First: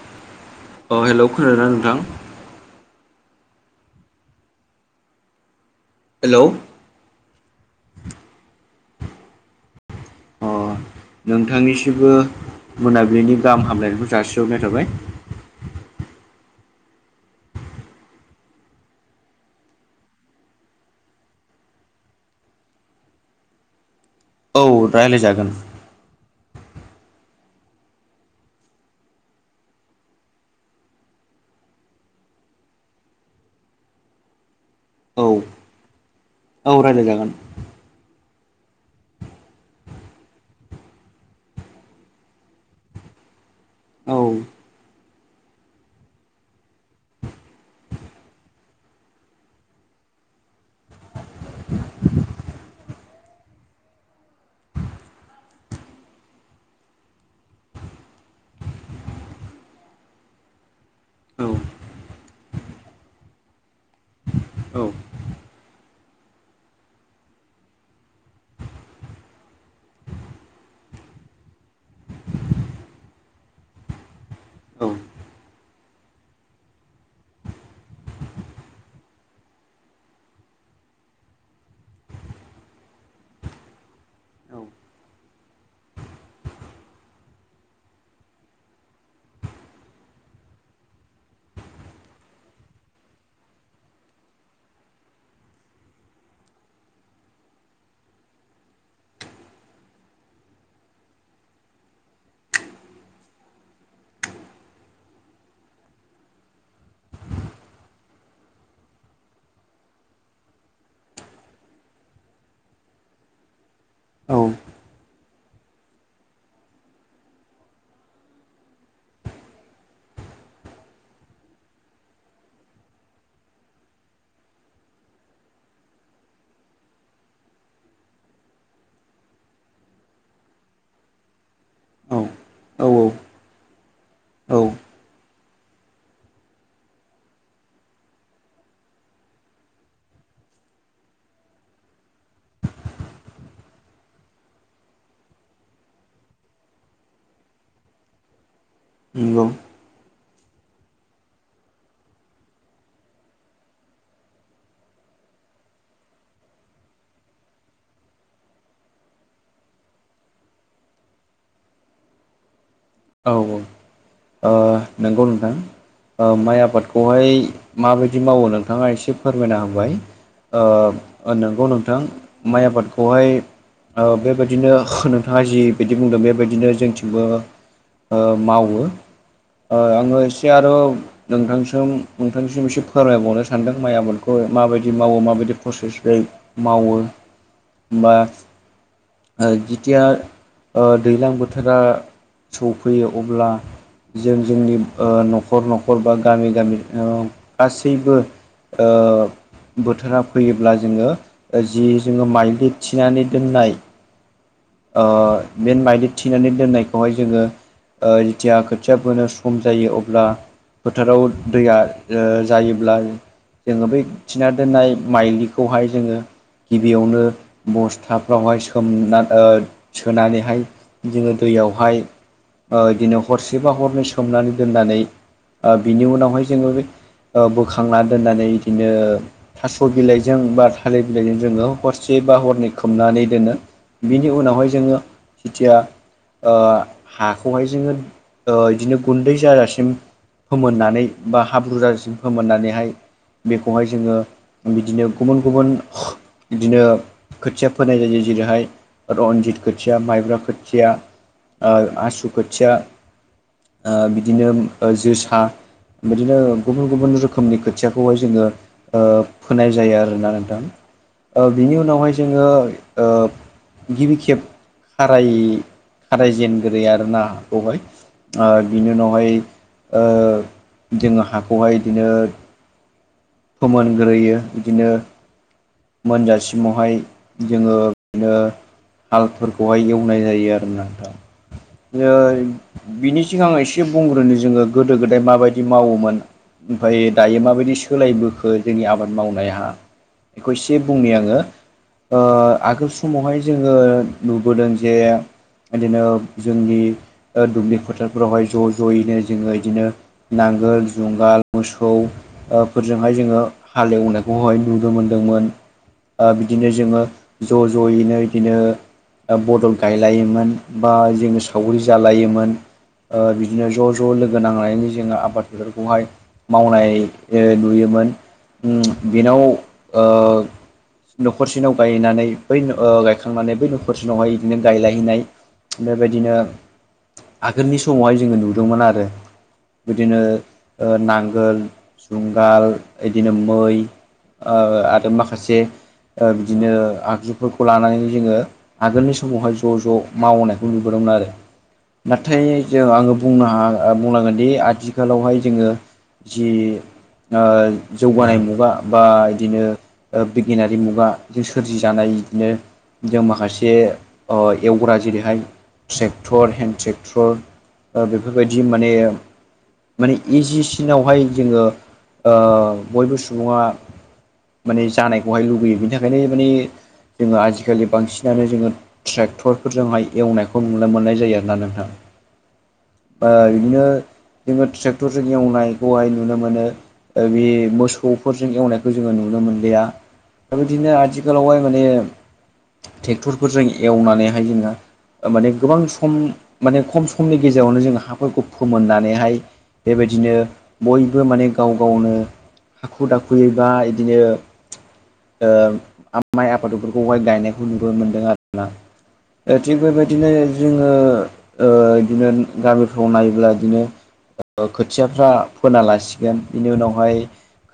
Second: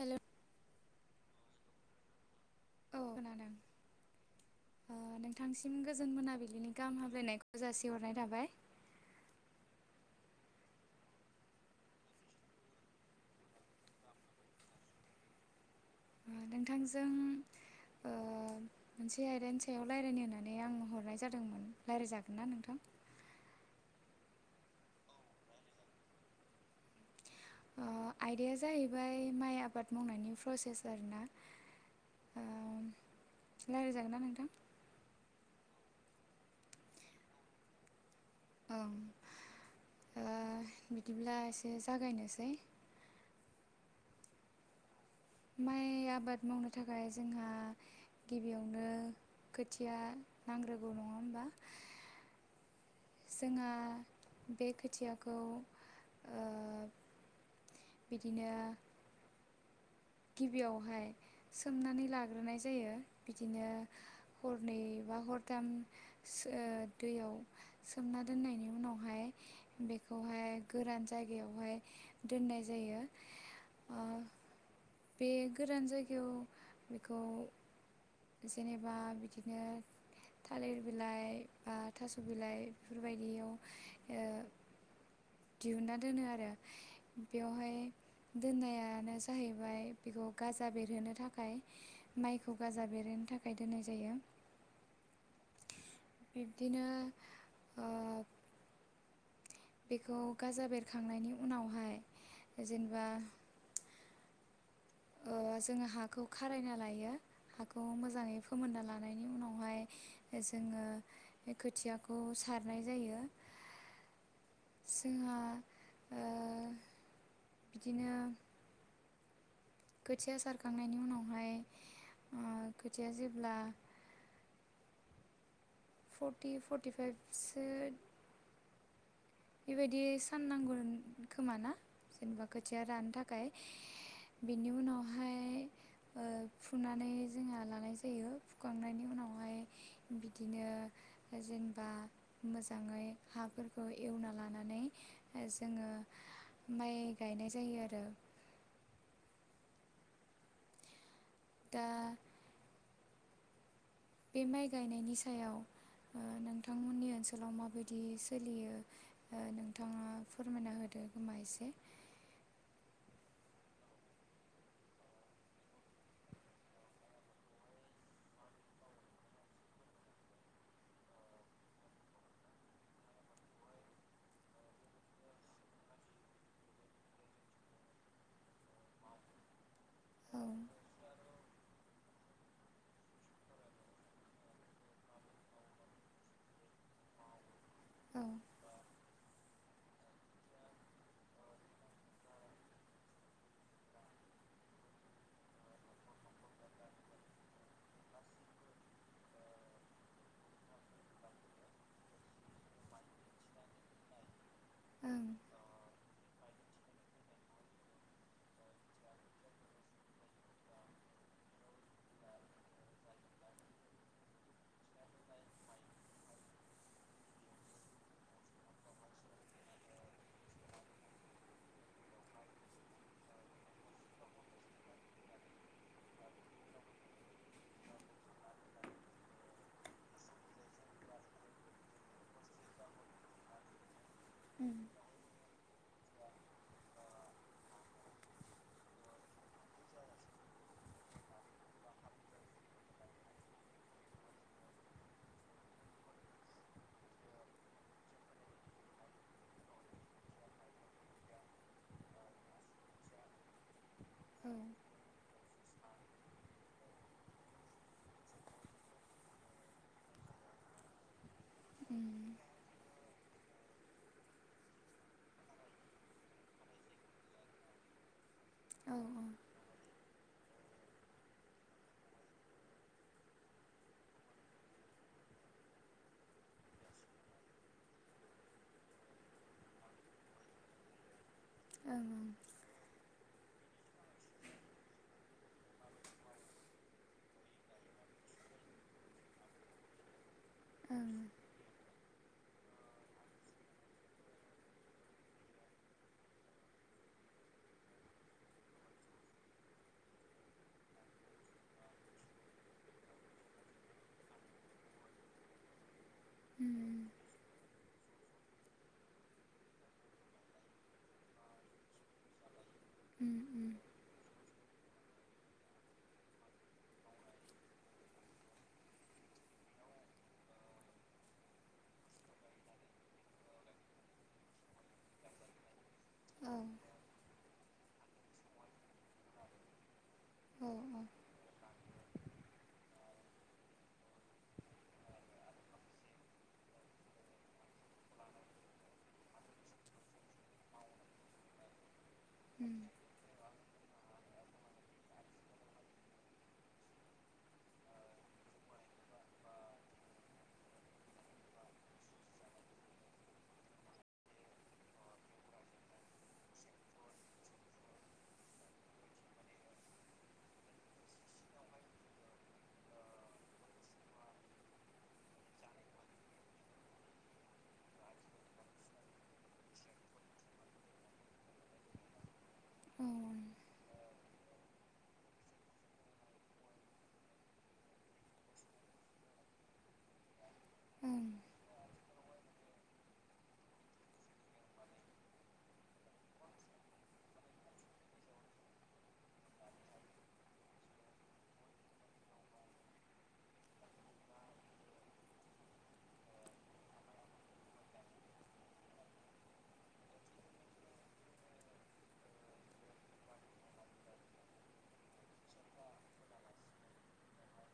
हेल' अ हेल' खोनादोंना नोंथां? औ खोनादों ओ नोंथांसिम गोजोन हेलौ मोनाबिलिनि अ गाहाम हामलायनायखौ जासिहरनाय थाबाय। अ नोंथांनिसिबो मोनाबिलिनि गाहाम हामलायनायखौ जासिहरनाय थाबाय। नोंथांजों ओ मोनसे आयदानि सायाव रायलायनो होननानै आं हरनाय जादोंमोन रायलायजागोनना नोंथां? औ रायलायजागोन। ओ आयदाया जाहैबाय माइ आबाद मावनायनि प्रसेस आरोना। ओ राय्लायजागोन ना नोंथां? औ औ राय्लायजागोन। ओं ओ बिदिब्ला एसे जागायनोसै। औ। माइ आबाद मावनो थाखाय जोंहा गिबियावनो खोथिया नांग्रोगौ नङा होमबा? जोंहा बे खोथियाखौ ओ बिदिनो गिबियावहाय सोमनानै लाग्रोनाय जायो बिदिनो हरनै औ बा हरथाम सो दैयाव सोमना दोननायनि उनावहाय बेखौहाय गोरान जायगायावहाय दोननाय जायो ओ बे गोरान जायगायाव बेखौ जेनेबा बिदिनो थालिर बिलाइ बा थास' बिलाइ बेफोरबायदियाव ओ दिहुनना दोनो आरो बेवहाय दोननायानो जाहैबाय बेखौ गाजा बेरहोनो थाखाय, माइखौ गाजा बेरहोनो थाखाय दोननाय जायो। बिब्दिनो ओ बेखौ गाजा बेरखांनायनि उनावहाय जेनेबा ओ जोङो हाखौ खारायना लायो हाखौ मोजाङै फोमोनना लानायनि उनावहाय जोङो बे खोथियाखौ सारनाय जायो। जोंहा ओ बिदिनो खोथिया सारखांनायनि उनावहाय ओ खोथिया जेब्ला फर्टि फर्टि फाइभसो बेबायदि सान नांगौ खोमा ना जेनेबा खोथिया औ राननो था खाय औ बेनि उनावहाय ओ फुनानै जोंहा लानाय जायो फुखांनायनि उनावहाय बिदिनो जेनेबा मोजाङै हाफोरखौ एवना लानानै जोङो माइ गायनाय जायो आरो। नंगौ। दा बे माइ गायनायनि सायाव ओ नोंथांमोननि ओनसोलाव माबायदि सोलियो ओ नोंथाङा फोरमायना होदो खोमा एसे। औ औ ओ नंगौ नोंथां। ओ माइ आबादखौहाय माबायदि मावो नोंथाङा एसे फोरमायना होबाय। ओ नोंगौ नोंथां माइ आबादखौहाय ओ बेबायदिनो नोंथाङा जिबायदि बुंदों बेबायदिनो जोंथिंबो ओ मावो ओ आङो औ एसे आरो नोंथांसिम नोंथांसिम एसे फोरमायबावनो सानदों माइ आबादखौ माबायदि मावो माबायदि प्रसेस जायो मावो बा औ जिथिया दैज्लां बोथोरा सौफैयो अब्ला जों जोंनि न'खर न'खर बा गामि गामि गासैबो ओ बोथोरा फैयोब्ला जोंङो जि जोंङो माइलि थिनानै दोननाय ओ ओं बे माइज्लि थिनानै दोननायखौहाय जोंङो ओ जेथिया खोथिया फोनो सम जायो अब्ला फोथाराव दैया ओ जायोब्ला जोङो बै थिना दोननाय माइलिखौहाय जोङो गिबियावनो बस्थाफ्रावहाय सोमना ओ सोनानैहाय जोङो दैयावहाय ओ इदिनो हरसेबा हरनै सोमनानै दोननानै ओ बिनि उनावहाय जोङो बोखांना दोननानै बिदिनो थास' बिलाइजों बा थालिर बिलाइजों जोङो हरसे बा हरनै खोमनानै दोनो। बिनि उनावहाय उम जोङो जिथिया। ओ हाखौहाय ओ इदिनो गुन्दै जाजासिम मोननानै बा हाब्रुजसिम मोननानैहाय बेखौहाय जोंङो बिदिनो गुबुन गुबुन बिदिनो खोथिया फोनाय जायो जेरैहाय रनजित खोथिया माइब्रा खोथिया ओ आसु खोथिया। ओ बिदिनो औ जोसा। बिदिनो गुबुन गुबुन रोखोमनि खोथियाखौहाय जोङो। ओ फोनाय जायो आरोना नोंथां बिनि उनावहाय उम जोंङो ओ। गिबि खेब खाराय खारायजेनगोरै आरो ना। अबाय ओ औ बिनि उनावहाय ओं ओ जोंङो हाखौहाय बिदिनो फोमोनग्रोयो बिदिनो मोनजासिमावहाय जोंङो बिदिनो हालफोरखौहाय एवनाय जायो आरो ना नोंथां ओं बिदिनो। बिनि सिगां एसे बुंग्रोनो जोङो गोदो गोदाय माबायदि मावोमोन? ओमफ्राय दायो माबायदि सोलायबोखो जोंनि आबाद मावनाया। फै एसे बुंनि ओं आङो। ओ आगोल समावहाय जोङो नुबोदों जे। बिदिनो जोंनि दुब्लि फोथारफोरावहाय ज' ज'यैनो जोंङो इदिनो। नांगोल जुंगाल मोसौ ओ फोरजोंहाय जोंङो हालेवनायखौहाय नुदोंमोन। नंगौमोन ओ बिदिनो उम जोंङो ज' ज'यैनो बिदिनो बदल गायलायोमोन बा जोंङो सावरि जालायोमोन उम ओ। बिदिनो उम ज' ज' लोगो नांनायनि जोंङो आबाद फोथारखौहाय मावनाय ओ नुयोमोन। ओम बेनाव ओ न'खरसेनाव गायनानै बै ओ गायखांनानै बै न'खरसेनावहाय बिदिनो गायलायनाय। बेबायदिनो औ आगोलनि समावहाय जोंङो नुदोंमोन आरो। बिदिनो औ ओ नांगोल जुंगाल इदिनो मै। ओ माखासे बिदिनो ओ आगजुफोरखौ लानानै जोंङो आगोलनि समावहाय ज' ज' मावनायखौ नुबोदोंमोन नाथाय उम जेराव आंओ बुंनो हा बुंनांगोनदि आथिखालावहाय जोंङो। जि ओ जौगानाय मुगा बा बिदिनोओ बिगियानारि मुगा सोरजि जानाय बिदिनो जों माखासे ओ एवग्रा जेरैहाय ट्रेक्टर हेन्दड ट्रेक्टर बेफोरबायदि माने माने इजिसिनावहाय जोङो ओ बयबो सुबुङा माने जानायखौहाय लुबैयो बिनि थाखायनो माने जोङो आजिखालि बांसिनानो जोङो ट्रेक्टरफोरजोंहाय एवनायखौ नुनो मोननाय जायो आरो ना नोंथां। औ ओ बिदिनो जोंङो ट्रेक्टरजों एवनायखौहाय नुनो मोनो ओ बे मोसौफोरजों एवनायखौ जोङो नुनो मोनलिया दा बिदिनो आथिखालावहाय माने ट्रेक्टरफोरजों एवनानैहाय जोङो। माने गोबां सम माने खम समनि गेजेरावनो जोंङो हाफोरखौ फोमोननानै बेहाय बेबायदिनो बयबो माने गाव गावनो हाखु दाखुयै। बा इदिनो ओ माइ आफादफोरखौहाय गायनायखौ नुुबनो मोनदों आरोना। ओ थिग बेबायदिनो जोंङो। ओ बिदिनो गामिफ्राव नायोब्ला इदिनो ओ खोथियाफ्रा फोना लासिगोन बिनि उनावहाय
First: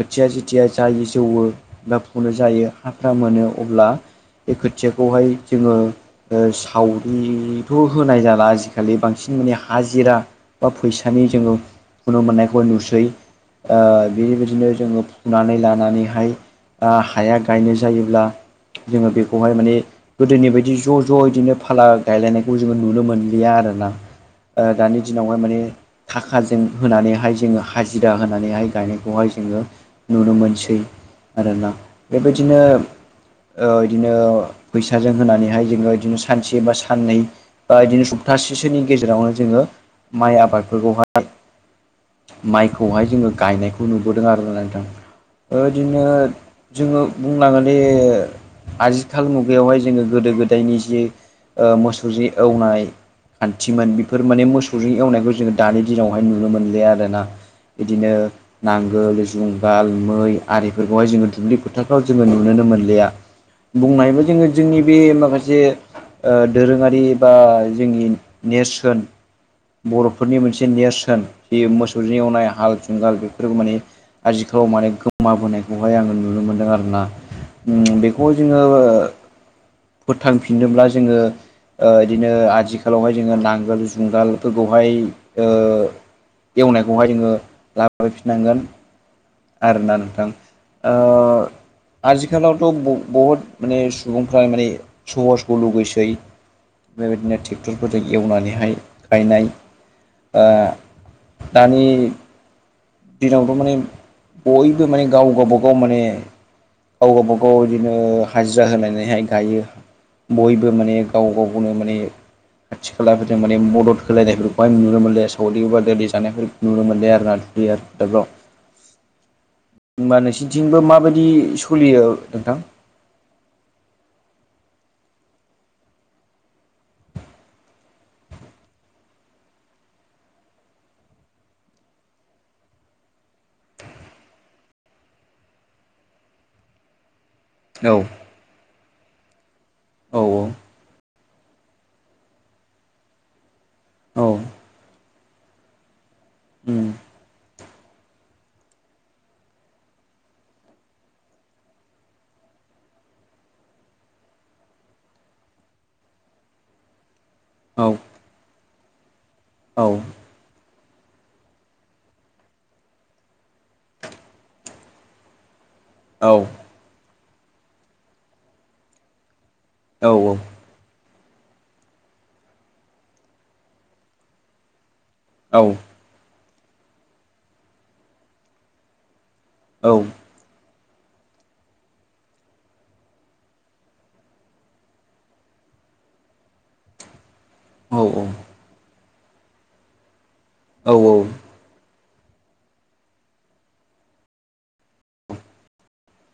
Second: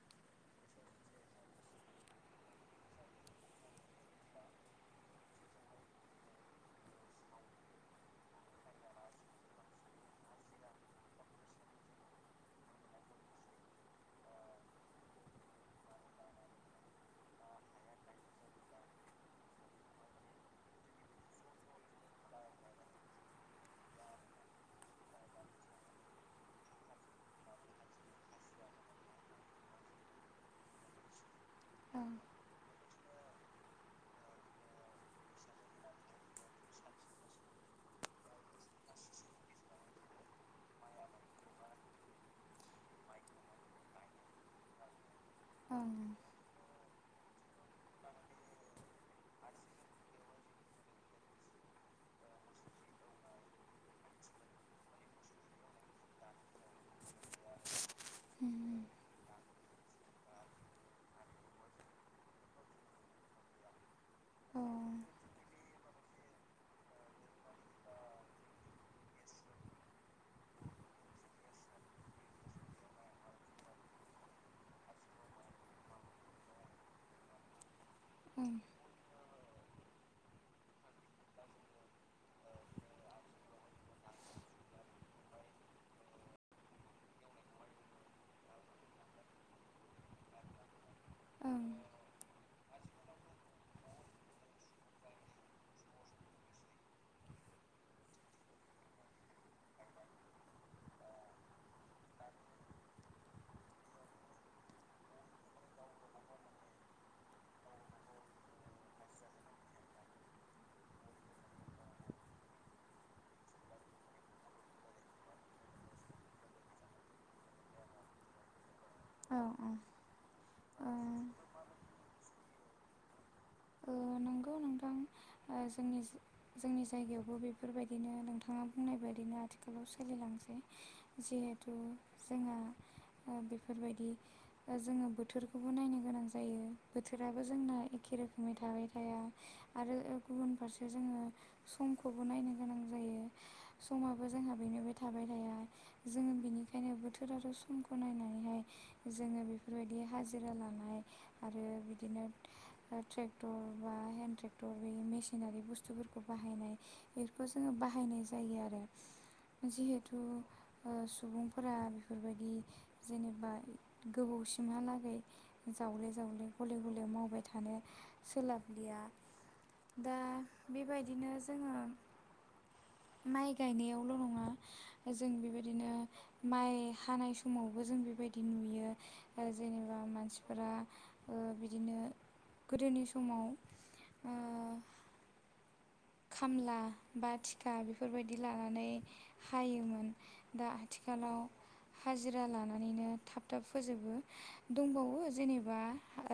खोथिया खुथिया जायो जौवो बा फनो जायो हाफ्रा मोनो अब्ला बे खोथियाखौहाय जोोङो ओ सावरिथ' होनाय जाला आजिखालि बांसिन माने हाजिरा बा फैसानि जोङो फुनो मोननायखौ नुसै ओ बेबायदिनो जोङो फुनानै लानानैहाय आ हाया गायनाय जायोब्ला जोङो बेखौहाय माने गोदोनि बायदि ज' ज' बिदिनो फाला गायलायनायखौ जोङो नुनो मोन गैया आरोना दानि दिनावहाय माने थाखाजों होनानैहाय जोङो हाजिरा होनानैहाय गायनायखौहाय जोङो नुनो मोनसै आरोना ओं बेबायदिनो ओ इदिनो फैसाजों होनानैहाय जोङो बिदिनो सानसे बा साननै दा इदिनो सप्तासेसोनि गेजेरावनो जोङो माइ आबाद फोरखौहाय माइखौहाय जोङो गायनायखौ नुबोदों आरो ना नोंथां ओ ओं इदिनो जोङो बुंलाङोन दे आजिखाल मुगायावहाय जोङो गोदो गोदायनि जि ओ मोसौ जि एवनाय खान्थिमोन बेफोर माने मोसौजों एवनायखौ जोङो दानि दिनावहाय नुनो मोनलि आरो ना बिदिनो नांगोल जुं गाल मै आरिफोरखौहाय जों दुब्लि फोथारफ्राव जों नुनोनो मोनलिआ [unintelligible] जोङो औ जोंनि बे माखासे ओ दोरोङारि बा जोंनि नेरसोन बर'फोरनि मोनसे नेरसोन जि मोसौजों एवनाय हाल जुंगाल बेफोर माने आजिखालाव माने गोमाबोनायखौहाय आङो नुनो मोनदों आरोना उम बेखौ जोङो फोथांफिननोब्ला जोङो ओ इदिनो आथिखालावहाय जोङो नांगोल जुंगालफोरखौहाय ओ एवनायखौहाय जोङो लाबोफिननांगोन आरोना नोंथां ओ ओं आजिखालावथ' ब-बहुद माने सुबुंफ्रा माने सहसखौ लुगैसै बेबायदिनो ट्रेक्टरफोरजों एवनानैहाय गायनाय ओ दानि दिनावथ' माने बयबो माने गाव गावबागाव माने गाव गावबागाव इदिनो हाजिरा होनानैहाय गायो बयबो माने गाव गावखौनो माने खाथि खालाफोरजों माने मदद होलायनायफोरखौहाय नुनो मोनले सावरि बादालि जानायफोर नुनो मोनले आरो ना [unintelligible] औ औ होनबा नोंसोरनिथिंबो ओ माबायदि सलियो नोंथां? ओ नंगौ नोंथां ओ जोंनि जोंनि जायगायावबो बेफोरबायदिनो नोंथाङा बुंनाय बायदिनो आथिखालाव सोलिलांसै जिहेथु जोङो ओ बेफोरबायदि ओ जोङो बोथोरखौबो नायनो गोनां जायो। बोथोराबो जोंना एखे रोखोमै थाबाय थाया आरो ओ औ औ गुबुन फारसे जोङो समखौबो नायनो गोनां जायो औ समाबो जोङा बेनोबो थाबाय थाया जोङो बेनिखायनो उम बोथोर आरो समखौ नायनानैहाय जोङो बेफोरबायदि हाजिरा लानाय आरो बिदिनो ट्रेट ट्रेक्टर बा हेन्दड ट्रेक्टर बे मेसिनारि बुस्थुफोरखौ बाहायनाय बेखौ जोङो औ बाहायनाय जायो आरो औ जिहेथु ओ सुबुंफोरा बेफोरबायदि जेनेबा गोबावसिमहालागै जावले औ जावले गले गले मावबाय थानो सोलाबलिया औ दा बेबायदिनो जोङो माइ गायनायावल' नङा जों बेबायदिनो माइ हानाय समावबो जों बेबायदि नुयो‌ ओ जेनेबा औ मानसिफोरा ओ बिदिनो गोदोनि समाव ओ खामला बा थिखा औ बेफोरबायदि लानानै हायोमोन। दा औ औ आथिखालाव हाजिरा लानानैनो थाब थाब फोजोबो दंबावो जेनेबा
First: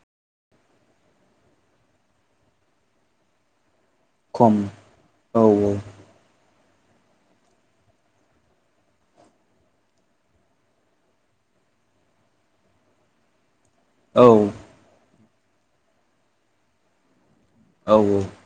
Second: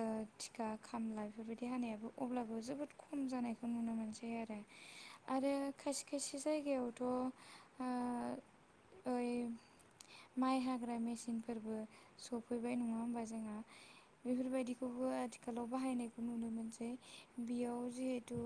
ओ थिखा खामला बेफोरबायदि हानायाबो अब्लाबो जोबोद खम जानायखौ नुनो मोनसै। खम औ आरो खायसे खायसे जायगायावथ' ओ ओइम माइ हाग्रा मेसिनफोरबो सफैबाय नङा होमबा जोंहा? औ बेफोरबायदिखौबो आथिखालाव बाहायनायखौ नुनो मोनसै बियाव जिहेथु औ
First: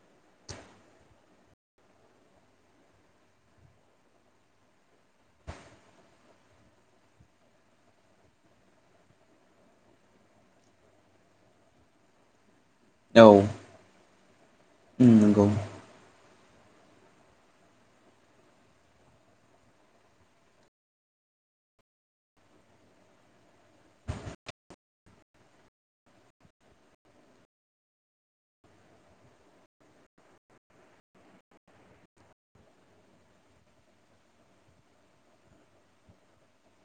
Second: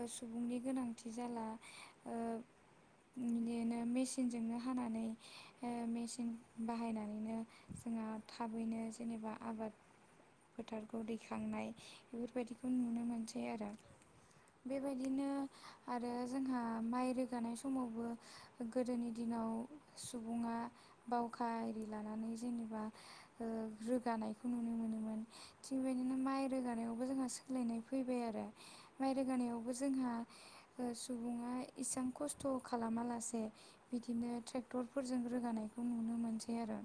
ओ सुबुंनि गोनांथि जाला ओ बिदिनो मेसिनजोंनो हानानै ओ मेचिन बाहायनानैनो जोंहा थाबैनो जेनेबा आबाद फोथारखौ दैखांनाय बेफोरबायदि खौ नुनो औ मोनसै आरो। बायदिनो नंगौ आरो जोंहा माइ रोगानाय समावबो गोदोनि दिनाव सुबुङा बावखा आरि लानानै जेनेबा ओ रोगानायखौ नुनो मोनोमोन। थिगबेदिनो माइ रोगानायावबो जोंहा सोलायनाय फैबाय आरो माइ रोगानायाव बो जोंहा ओ सुबुङा इसांखस्थ' खालामा लासे बिदिनो ट्रेक्टरफोरजों रोगानायखौ नुनो मोनसै आरो।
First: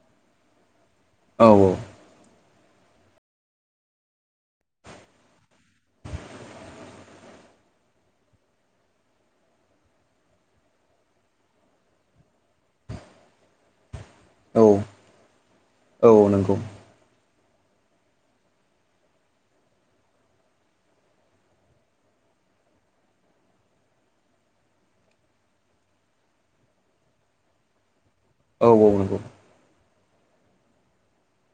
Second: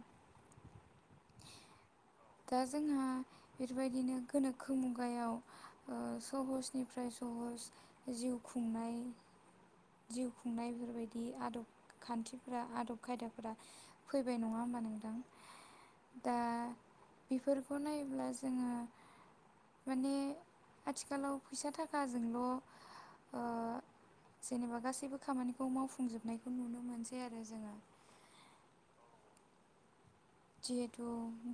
औ। दा जोंहा फिरबायदिनो गोनोखो मुगायाव ओ सहसनिफ्राय सहस जिउ खुंनाय जिउ खुंनाय बेफोरबायदि आदब खान्थिफोरा आदब खायदाफोरा फैबाय नङा औ होनबा नोंथां औ दा नंगौ बिफोरखौ नायोब्ला जोङो माने आथिखालाव फैसा थाखाजोंल' ओ जेनेबा गासैबो खामानिखौ मावफुंजोबनायखौ नुनो मोनसै आरो जोङो। औ औ नोंगौ। जिहेथु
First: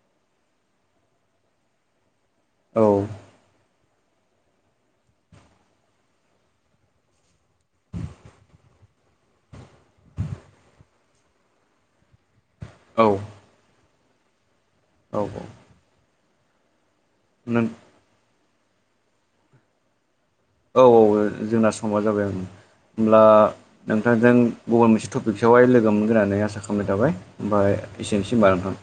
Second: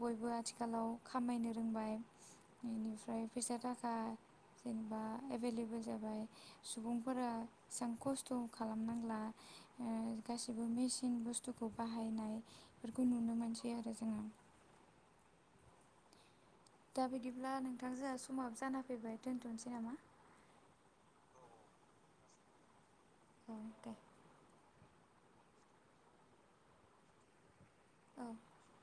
बयबो आथिखालाव खामायनो रोंबाय औ बिनिफ्राय फैसा थाखा जेनबा एभेलेबोल जाबाय। सुबुंफोरा एसां खस्थ' खालामनांला ओ गासिबो मेसिन बुस्थुखौ बाहायनाय फोरखौ औ नुनो मोनसै आरो जोङो। औ औ। दा बिदिब्ला नों नोंथां जोआ समाब जाना फैबाय दोनथ'नोसै नामा? औ औ जोंना समा जाबाय उम उमब्ला औ दे नोंथांजों गुबुन मोनसे टपिकसआवहाय लोगो मोनगोन होननानै आसा खामनाय थाबाय ओमफ्राय औ एसेनोसै होनबा नोंथां?